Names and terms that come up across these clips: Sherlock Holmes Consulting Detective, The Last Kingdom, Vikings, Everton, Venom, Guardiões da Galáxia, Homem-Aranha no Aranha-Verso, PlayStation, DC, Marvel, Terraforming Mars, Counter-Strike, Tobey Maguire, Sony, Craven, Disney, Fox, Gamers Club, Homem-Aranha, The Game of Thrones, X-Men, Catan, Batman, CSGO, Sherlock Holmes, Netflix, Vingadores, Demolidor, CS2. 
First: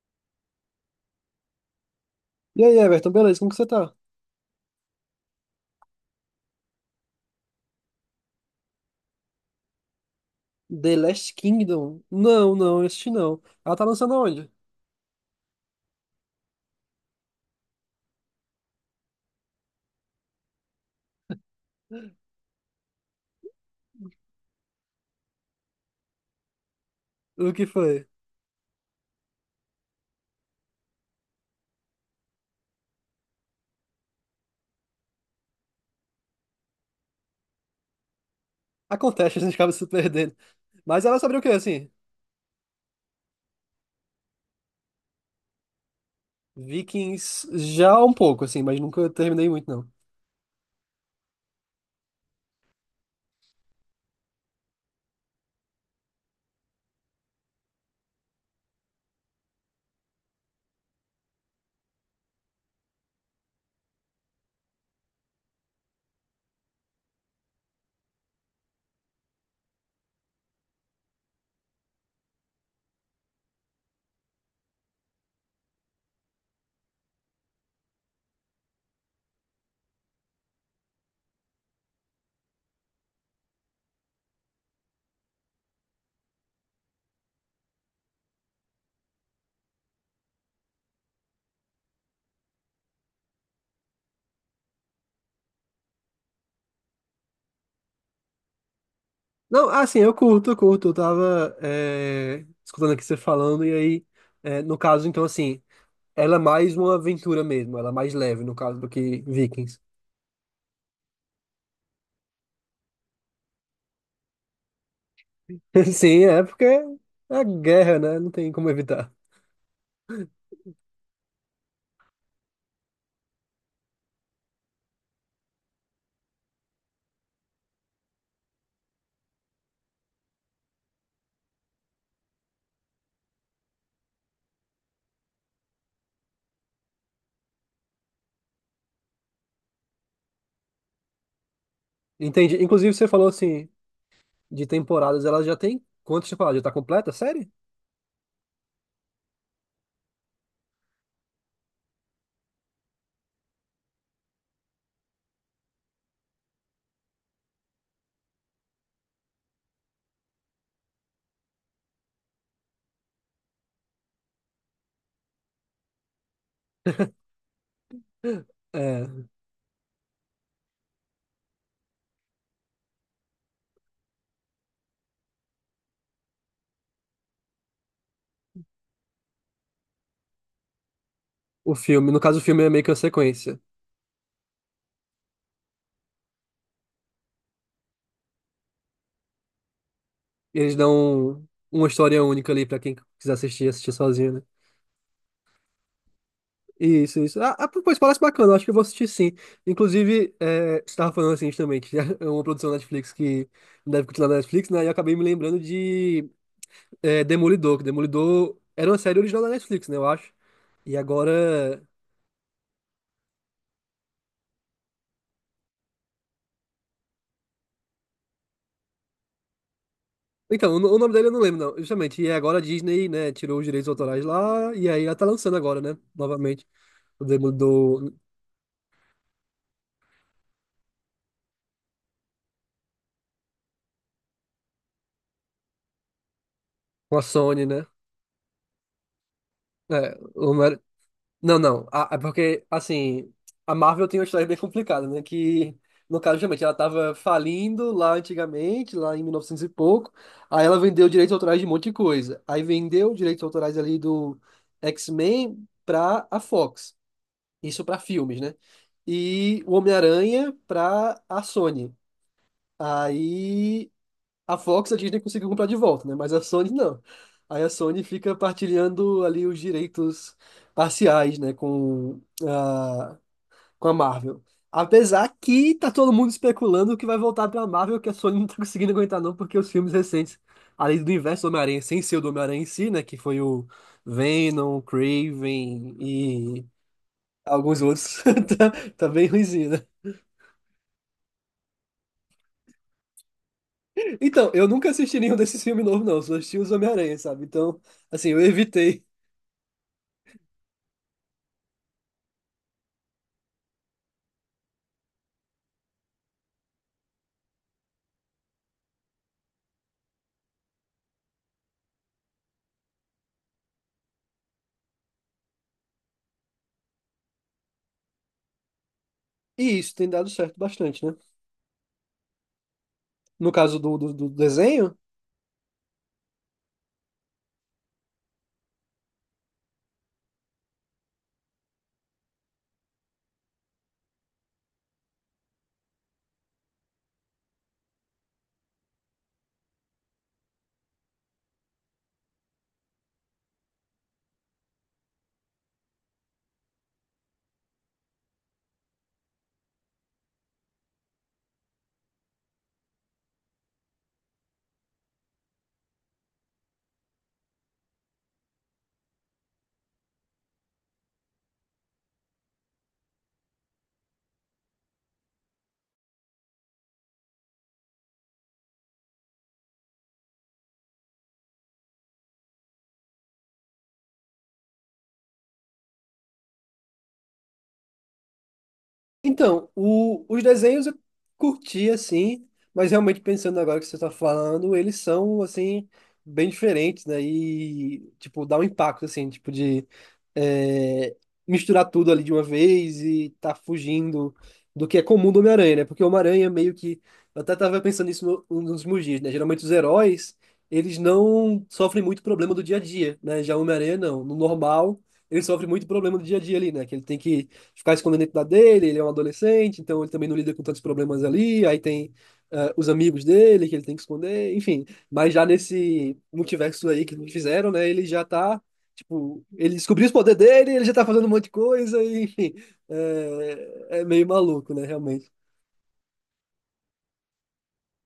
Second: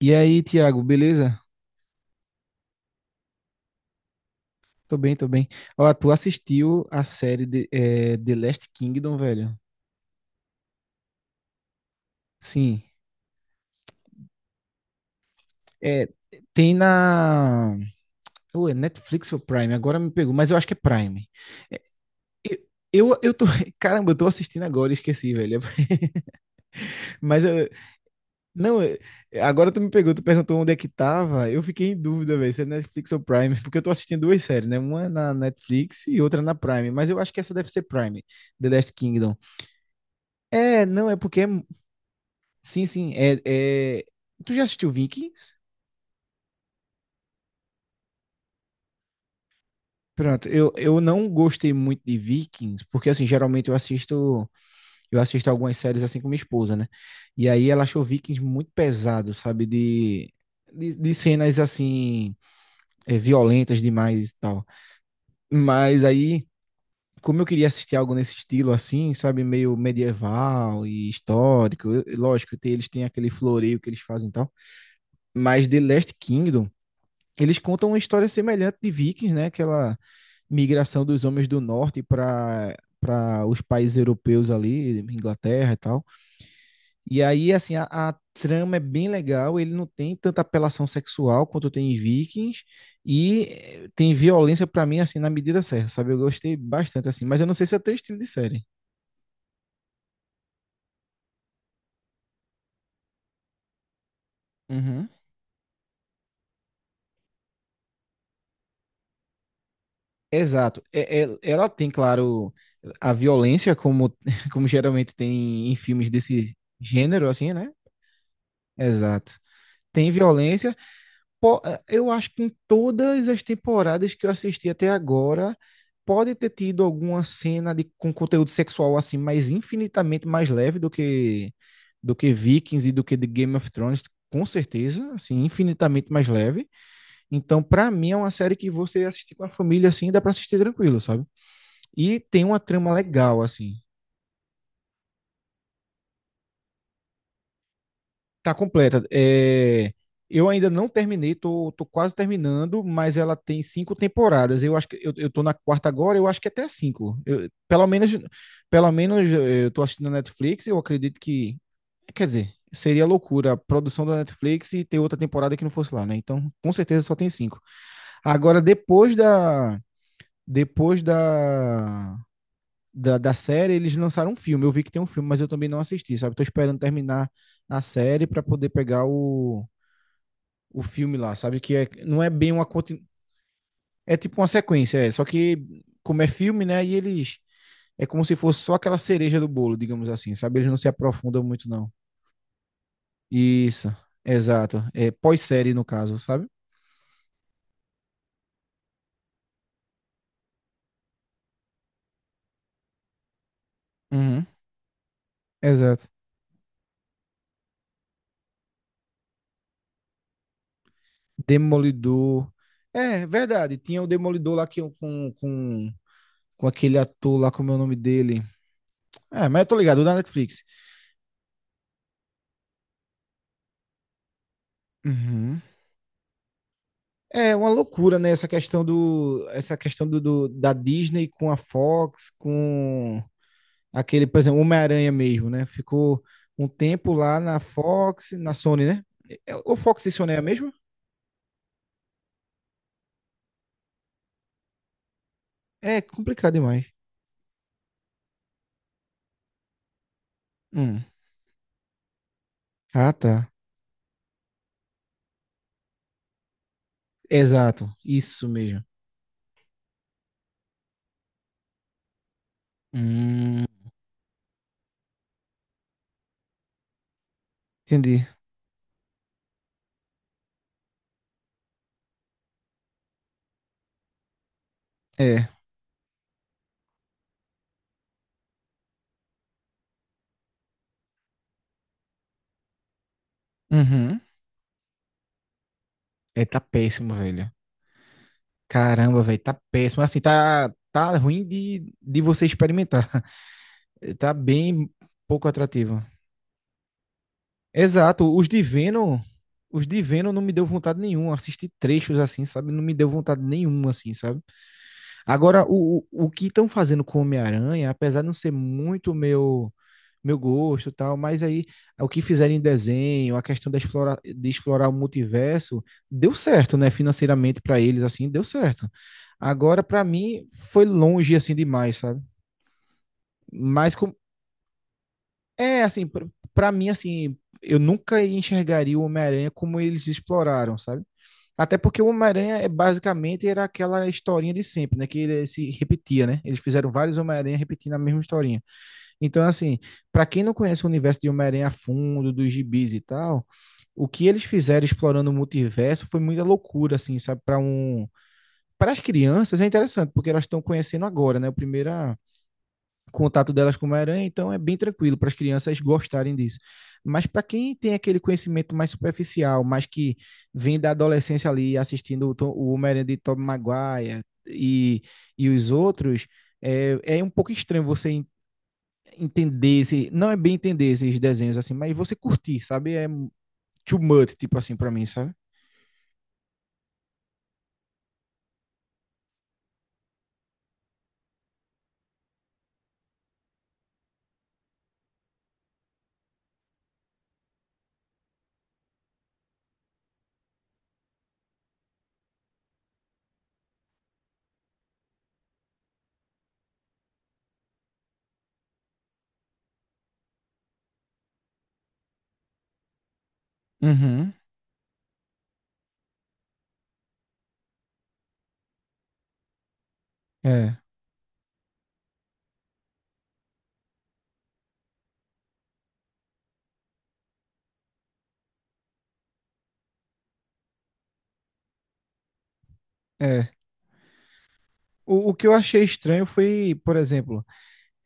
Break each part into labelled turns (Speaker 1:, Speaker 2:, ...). Speaker 1: E aí, Thiago, beleza?
Speaker 2: E aí, Everton, beleza? Como que você tá?
Speaker 1: Tô bem, tô bem. Ó, tu assistiu a série de, The Last Kingdom, velho?
Speaker 2: The Last Kingdom? Não,
Speaker 1: Sim.
Speaker 2: não, este não. Ela tá lançando onde?
Speaker 1: É, tem na. Ou é Netflix ou Prime? Agora me pegou, mas eu acho que é Prime. É, eu, eu tô. Caramba, eu tô assistindo agora, e esqueci, velho. Mas
Speaker 2: O que
Speaker 1: eu-
Speaker 2: foi?
Speaker 1: não, é, agora tu me pegou, tu perguntou onde é que tava. Eu fiquei em dúvida, velho, se é Netflix ou Prime, porque eu tô assistindo duas séries, né? Uma na Netflix e outra na Prime, mas eu acho que essa deve ser Prime, The Last Kingdom.
Speaker 2: Acontece, a gente acaba se perdendo.
Speaker 1: É,
Speaker 2: Mas
Speaker 1: não, é
Speaker 2: ela é sobre
Speaker 1: porque
Speaker 2: o
Speaker 1: é,
Speaker 2: quê, assim?
Speaker 1: sim, sim. É, é... Tu já assistiu Vikings?
Speaker 2: Vikings já um pouco, assim, mas nunca terminei muito, não.
Speaker 1: Pronto, eu não gostei muito de Vikings, porque assim, geralmente eu assisto algumas séries assim com minha esposa, né? E aí ela achou Vikings muito pesado, sabe? De, de cenas assim, é, violentas demais e tal. Mas aí, como eu queria assistir algo nesse estilo assim, sabe? Meio medieval e histórico, eu- lógico, tem- eles têm aquele floreio que eles fazem e tal. Mas The Last Kingdom. Eles contam uma história semelhante de Vikings, né? Aquela migração dos homens do norte para os países europeus ali, Inglaterra e tal. E aí, assim, a, trama é bem legal. Ele não tem tanta apelação sexual quanto tem em Vikings e tem violência para mim assim na medida certa, sabe? Eu gostei bastante assim, mas eu não sei se é teu estilo de série.
Speaker 2: Não, ah, sim, eu curto, eu curto. Eu tava escutando aqui você falando, e aí, no
Speaker 1: Uhum.
Speaker 2: caso, então, assim, ela é mais uma aventura mesmo, ela é mais leve, no caso, do que Vikings.
Speaker 1: Exato. É- é- ela tem, claro, a violência como como geralmente tem em filmes
Speaker 2: Sim, é
Speaker 1: desse
Speaker 2: porque
Speaker 1: gênero,
Speaker 2: é
Speaker 1: assim, né?
Speaker 2: guerra, né? Não tem como evitar.
Speaker 1: Exato. Tem violência. Po- Eu acho que em todas as temporadas que eu assisti até agora, pode ter tido alguma cena de, com conteúdo sexual assim, mas infinitamente mais leve do que Vikings e do que The Game of Thrones, com certeza, assim, infinitamente mais leve. Então, pra mim é uma série que você assistir com a família assim, dá pra assistir tranquilo, sabe? E tem
Speaker 2: Entendi.
Speaker 1: uma
Speaker 2: Inclusive,
Speaker 1: trama
Speaker 2: você falou
Speaker 1: legal
Speaker 2: assim.
Speaker 1: assim.
Speaker 2: De temporadas, ela já tem quantas temporadas? Já tá completa a série?
Speaker 1: Tá completa. É, eu ainda não terminei, tô, tô quase terminando, mas ela tem cinco temporadas. Eu acho que eu tô na quarta agora, eu acho que até a cinco. Eu- pelo menos eu tô assistindo na Netflix, eu acredito que, quer dizer, seria loucura a produção da Netflix e ter outra temporada que não fosse lá, né? Então, com certeza só tem cinco. Agora,
Speaker 2: É,
Speaker 1: depois da da série, eles lançaram um filme. Eu vi que tem um filme, mas eu também não assisti, sabe? Tô esperando terminar a série para poder pegar o filme lá, sabe?
Speaker 2: o
Speaker 1: Que é,
Speaker 2: filme, no
Speaker 1: não é
Speaker 2: caso o
Speaker 1: bem
Speaker 2: filme
Speaker 1: uma
Speaker 2: é meio que uma
Speaker 1: continu...
Speaker 2: sequência.
Speaker 1: É tipo uma sequência, é. Só que, como é filme, né? E eles. É como se fosse só aquela cereja do bolo, digamos assim, sabe? Eles
Speaker 2: Eles
Speaker 1: não se aprofundam
Speaker 2: dão
Speaker 1: muito,
Speaker 2: uma
Speaker 1: não.
Speaker 2: história única ali pra quem quiser assistir,
Speaker 1: Isso,
Speaker 2: assistir sozinho, né?
Speaker 1: exato. É pós-série, no caso, sabe?
Speaker 2: Isso, isso. Ah, ah, pois parece bacana, eu acho que eu vou assistir sim. Inclusive, você tava falando assim justamente, é uma produção da Netflix que deve continuar na
Speaker 1: Uhum,
Speaker 2: Netflix, né? E eu acabei me lembrando
Speaker 1: exato.
Speaker 2: de Demolidor, que Demolidor era uma série original da Netflix, né? Eu acho. E agora
Speaker 1: Demolidor. É, verdade. Tinha o Demolidor lá que, com aquele ator lá, como é o nome dele? É, mas eu tô ligado, o da Netflix.
Speaker 2: então, o nome dele eu não lembro, não. Justamente, e agora a Disney, né, tirou os direitos autorais lá, e aí ela tá lançando
Speaker 1: Uhum.
Speaker 2: agora, né, novamente, o
Speaker 1: É uma
Speaker 2: Demolidor
Speaker 1: loucura, né? Essa questão do, do- da Disney com a Fox, com aquele, por exemplo, Homem-Aranha mesmo, né? Ficou um tempo
Speaker 2: com a
Speaker 1: lá na
Speaker 2: Sony, né?
Speaker 1: Fox, na Sony, né? É, ou Fox e
Speaker 2: É,
Speaker 1: Sony é a
Speaker 2: o
Speaker 1: mesma?
Speaker 2: Não, não, é porque, assim, a Marvel tem uma história bem complicada, né, que,
Speaker 1: É
Speaker 2: no caso,
Speaker 1: complicado
Speaker 2: justamente, ela
Speaker 1: demais.
Speaker 2: tava falindo lá antigamente, lá em 1900 e novecentos e pouco, aí ela
Speaker 1: Hum.
Speaker 2: vendeu direitos autorais de um monte de coisa, aí
Speaker 1: Ah,
Speaker 2: vendeu direitos
Speaker 1: tá.
Speaker 2: autorais ali do X-Men pra a Fox. Isso
Speaker 1: Exato,
Speaker 2: para filmes,
Speaker 1: isso
Speaker 2: né?
Speaker 1: mesmo.
Speaker 2: E o Homem-Aranha para a Sony.
Speaker 1: Hum,
Speaker 2: Aí a Fox, a Disney conseguiu comprar de volta, né? Mas a Sony não. Aí a Sony
Speaker 1: entendi.
Speaker 2: fica partilhando ali os direitos parciais, né? Com a, com a Marvel. Apesar
Speaker 1: É.
Speaker 2: que tá todo mundo especulando que vai voltar pra Marvel, que a Sony não tá conseguindo aguentar não, porque os filmes recentes, além do universo do Homem-Aranha, sem ser o do Homem-Aranha em si, né? Que foi o
Speaker 1: Uhum.
Speaker 2: Venom,
Speaker 1: É, tá
Speaker 2: Craven,
Speaker 1: péssimo, velho.
Speaker 2: alguns outros. Tá, tá
Speaker 1: Caramba,
Speaker 2: bem
Speaker 1: velho, tá
Speaker 2: ruimzinho, né?
Speaker 1: péssimo. Assim, tá, tá ruim de você experimentar. Tá
Speaker 2: Então, eu
Speaker 1: bem
Speaker 2: nunca assisti nenhum
Speaker 1: pouco
Speaker 2: desses filmes
Speaker 1: atrativo.
Speaker 2: novos, não. Eu só assisti os Homem-Aranha, sabe? Então, assim,
Speaker 1: Exato,
Speaker 2: eu evitei.
Speaker 1: Os de Venom não me deu vontade nenhuma. Assistir trechos assim, sabe? Não me deu vontade nenhuma, assim, sabe? Agora, o que estão fazendo com o Homem-Aranha, apesar de não ser muito meu meu gosto e tal, mas aí o que fizeram em desenho, a questão da explora, de explorar o multiverso, deu certo, né? Financeiramente para eles, assim, deu certo.
Speaker 2: E
Speaker 1: Agora,
Speaker 2: isso
Speaker 1: para
Speaker 2: tem dado
Speaker 1: mim,
Speaker 2: certo
Speaker 1: foi
Speaker 2: bastante, né?
Speaker 1: longe assim demais, sabe?
Speaker 2: No caso
Speaker 1: Mas com-
Speaker 2: do desenho.
Speaker 1: é, assim, pra, pra mim, assim, eu nunca enxergaria o Homem-Aranha como eles exploraram, sabe? Até porque o Homem-Aranha é basicamente era aquela historinha de sempre, né? Que ele se repetia, né? Eles fizeram vários Homem-Aranha repetindo a mesma historinha. Então, assim, para quem não conhece o universo de Homem-Aranha a fundo, dos gibis e tal, o que eles fizeram explorando o multiverso foi muita loucura, assim, sabe? Para um, para as crianças é interessante, porque elas estão conhecendo agora, né? A primeira contato delas com uma aranha, então é bem tranquilo para as crianças gostarem disso. Mas para quem tem aquele conhecimento mais superficial, mas que vem da adolescência ali assistindo o, Tom, o Homem-Aranha de Tobey Maguire e os outros, é, é um pouco estranho você entender, esse, não é bem entender esses desenhos assim, mas você curtir, sabe? É too much, tipo assim, para mim, sabe?
Speaker 2: Então, o- os desenhos eu curti assim, mas realmente pensando agora que você está falando, eles são assim bem diferentes, né? E tipo dá um impacto assim, tipo de é, misturar tudo ali de uma vez e tá fugindo do que é comum do Homem-Aranha, né? Porque o Homem-Aranha meio que eu até tava pensando nisso nos últimos dias, né? Geralmente os heróis eles não sofrem muito problema do dia a dia, né? Já o Homem-Aranha não,
Speaker 1: Uhum.
Speaker 2: no normal ele sofre muito problema do dia a dia ali, né? Que ele tem que ficar escondendo a identidade dele, ele é um adolescente, então ele também não lida com
Speaker 1: É,
Speaker 2: tantos problemas ali, aí tem ah, os amigos dele que ele tem que esconder, enfim. Mas já nesse multiverso aí que me fizeram, né, ele já tá, tipo, ele descobriu os poderes dele, ele já tá fazendo um monte de coisa, e, enfim,
Speaker 1: é.
Speaker 2: é, é meio maluco, né, realmente.
Speaker 1: O que eu achei estranho foi, por exemplo,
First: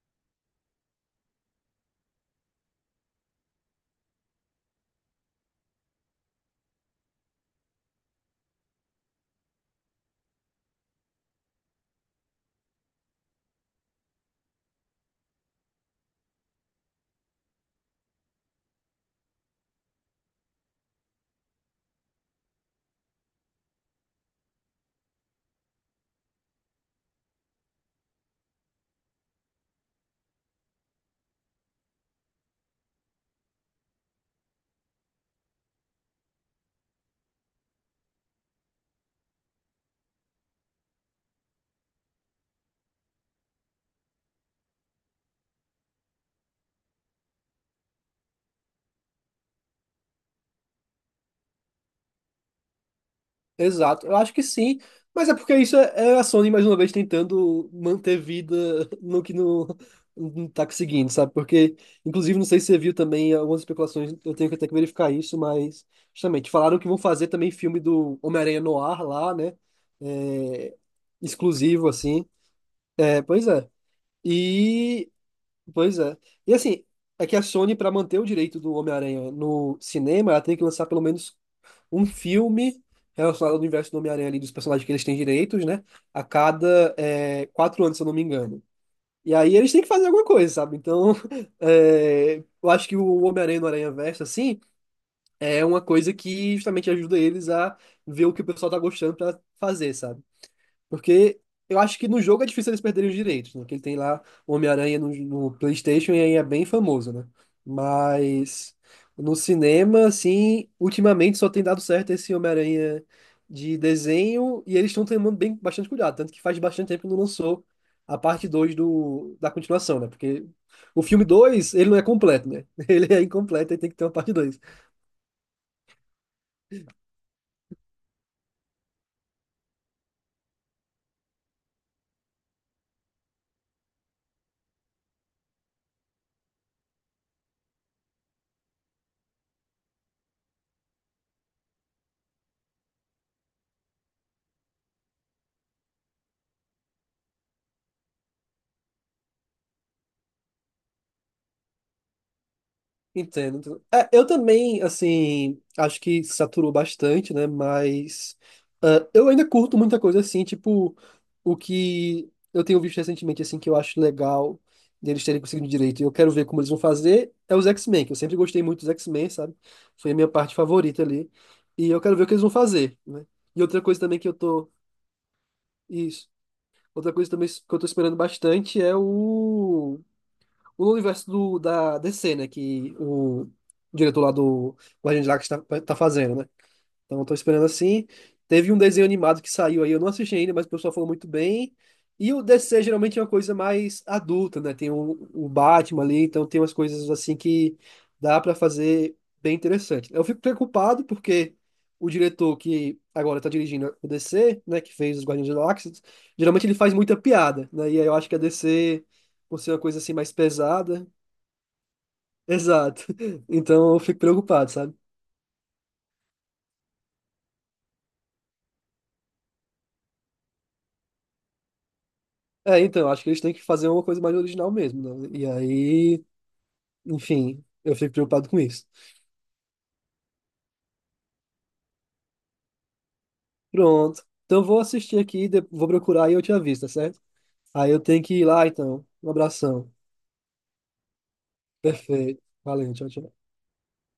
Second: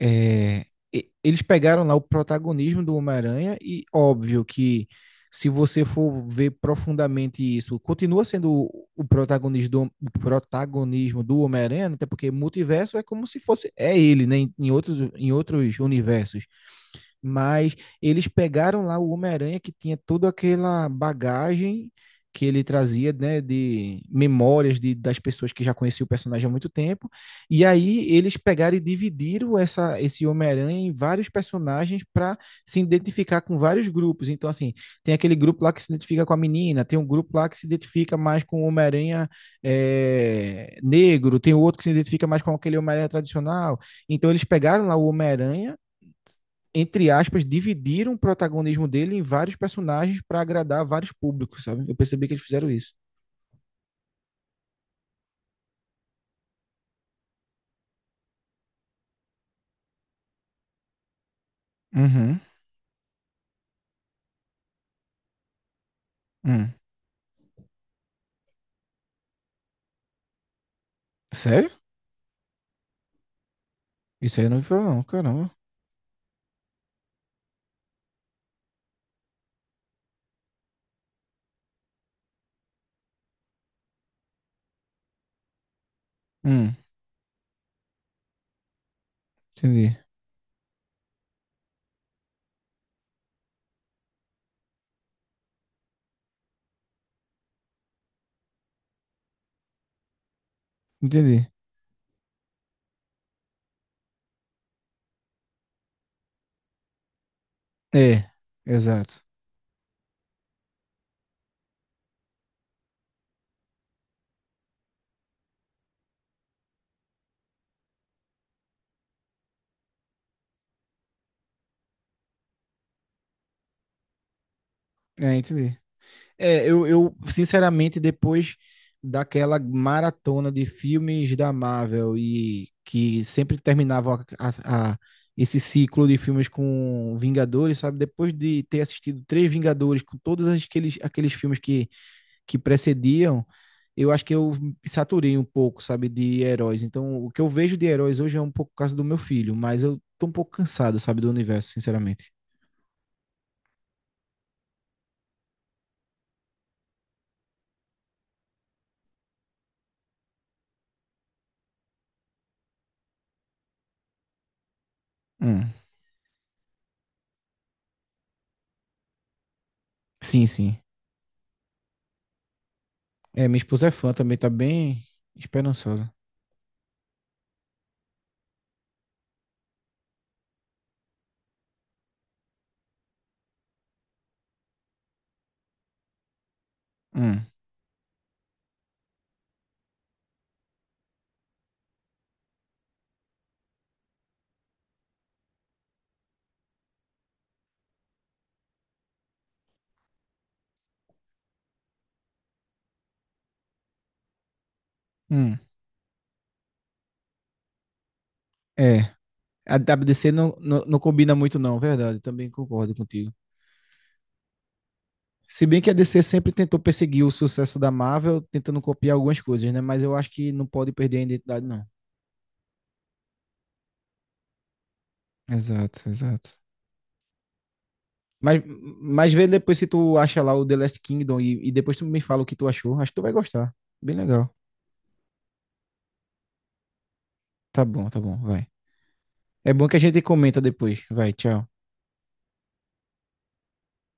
Speaker 1: é, e- eles pegaram lá o protagonismo do Homem-Aranha e óbvio que se você for ver profundamente isso, continua sendo o protagonismo do Homem-Aranha, né? Até porque multiverso é como se fosse é ele, né, em, em outros universos mas eles pegaram lá o Homem-Aranha que tinha toda aquela bagagem que ele trazia, né, de memórias de, das pessoas que já conheciam o personagem há muito tempo, e aí eles pegaram e dividiram essa, esse Homem-Aranha em vários personagens para se identificar com vários grupos. Então, assim, tem aquele grupo lá que se identifica com a menina, tem um grupo lá que se identifica mais com o Homem-Aranha é, negro, tem outro que se identifica mais com aquele Homem-Aranha tradicional. Então, eles pegaram lá o Homem-Aranha entre aspas, dividiram o protagonismo dele em vários personagens para agradar vários públicos, sabe? Eu percebi que eles fizeram isso.
Speaker 2: Exato, eu acho que sim, mas é porque isso é a Sony mais uma vez tentando manter vida no que não, não tá conseguindo, sabe? Porque, inclusive,
Speaker 1: Uhum.
Speaker 2: não sei se você viu também algumas especulações, eu tenho que até que verificar isso, mas justamente
Speaker 1: Hum.
Speaker 2: falaram que vão fazer também filme do Homem-Aranha no ar lá, né? É,
Speaker 1: Sério?
Speaker 2: exclusivo, assim. É, pois é.
Speaker 1: Isso aí eu não me falou, não,
Speaker 2: E,
Speaker 1: caramba.
Speaker 2: pois é. E assim, é que a Sony, para manter o direito do Homem-Aranha no cinema, ela tem que lançar pelo menos um filme relacionado ao universo do Homem-Aranha ali, dos personagens que eles têm direitos, né? A
Speaker 1: Hum,
Speaker 2: cada 4 anos, se eu não me engano. E aí eles têm que
Speaker 1: entendi.
Speaker 2: fazer alguma coisa, sabe? Então, é, eu acho que o Homem-Aranha no Aranha-Verso, assim, é uma coisa que justamente ajuda eles a ver o que o pessoal tá gostando pra fazer, sabe? Porque
Speaker 1: Entendi.
Speaker 2: eu acho que no jogo é difícil eles perderem os direitos, né? Que ele tem lá o Homem-Aranha no PlayStation e aí é bem famoso, né?
Speaker 1: É,
Speaker 2: Mas
Speaker 1: exato.
Speaker 2: no cinema, assim, ultimamente só tem dado certo esse Homem-Aranha de desenho e eles estão tomando bem, bastante cuidado. Tanto que faz bastante tempo que não lançou a parte 2 da continuação, né? Porque o filme 2 ele não é completo, né? Ele é incompleto e tem que ter uma parte 2.
Speaker 1: É, entendi. É, eu sinceramente, depois daquela maratona de filmes da Marvel e que sempre terminavam a- esse ciclo de filmes com Vingadores, sabe? Depois de ter assistido três Vingadores com todos aqueles, aqueles filmes que precediam, eu acho que eu saturei um pouco, sabe, de heróis. Então, o que eu vejo de heróis hoje é um pouco por causa do meu filho, mas eu tô um pouco cansado, sabe, do universo, sinceramente.
Speaker 2: Entendo, entendo. É, eu também, assim, acho que saturou bastante, né? Mas ah, eu ainda curto muita coisa assim, tipo, o que eu tenho visto recentemente, assim, que eu acho legal deles terem conseguido
Speaker 1: Hum.
Speaker 2: direito. E eu quero ver como eles vão fazer, é os X-Men, que eu sempre gostei muito dos X-Men, sabe? Foi a minha
Speaker 1: Sim,
Speaker 2: parte
Speaker 1: sim.
Speaker 2: favorita ali. E eu quero ver o que eles vão fazer, né?
Speaker 1: É, minha
Speaker 2: E outra
Speaker 1: esposa é
Speaker 2: coisa
Speaker 1: fã
Speaker 2: também que eu
Speaker 1: também, tá
Speaker 2: tô.
Speaker 1: bem esperançosa.
Speaker 2: Isso. Outra coisa também que eu tô esperando bastante é o universo do, da DC, né? Que o diretor lá do Guardiões da Galáxia tá, tá fazendo, né? Então, eu tô
Speaker 1: Hum.
Speaker 2: esperando assim. Teve um desenho animado que saiu aí, eu não assisti ainda, mas o pessoal falou muito bem. E o DC geralmente é uma coisa mais adulta, né? Tem o Batman ali, então tem umas coisas assim que dá pra fazer bem interessante. Eu fico preocupado porque o diretor que agora tá dirigindo o DC, né, que fez os Guardiões da
Speaker 1: Hum.
Speaker 2: Galáxia, geralmente ele faz muita piada, né? E aí eu acho que a DC,
Speaker 1: É.
Speaker 2: por ser
Speaker 1: A
Speaker 2: uma coisa assim
Speaker 1: DC
Speaker 2: mais
Speaker 1: não, não, não
Speaker 2: pesada,
Speaker 1: combina muito, não, verdade. Também concordo
Speaker 2: exato.
Speaker 1: contigo.
Speaker 2: Então eu fico preocupado, sabe?
Speaker 1: Se bem que a DC sempre tentou perseguir o sucesso da Marvel, tentando copiar algumas coisas, né? Mas eu acho que não pode perder a identidade, não.
Speaker 2: É, então, acho que eles têm que fazer uma coisa mais original mesmo, né? E
Speaker 1: Exato,
Speaker 2: aí,
Speaker 1: exato.
Speaker 2: enfim, eu fico preocupado com
Speaker 1: Mas,
Speaker 2: isso.
Speaker 1: mas vê depois se tu acha lá o The Last Kingdom e depois tu me fala o que tu achou. Acho que tu vai gostar. Bem
Speaker 2: Pronto.
Speaker 1: legal.
Speaker 2: Então vou assistir aqui, vou procurar e eu te aviso, tá certo? Aí eu
Speaker 1: Tá
Speaker 2: tenho que
Speaker 1: bom,
Speaker 2: ir lá,
Speaker 1: vai.
Speaker 2: então. Um
Speaker 1: É bom
Speaker 2: abração.
Speaker 1: que a gente comenta depois. Vai, tchau.
Speaker 2: Perfeito. Valeu, tchau, tchau.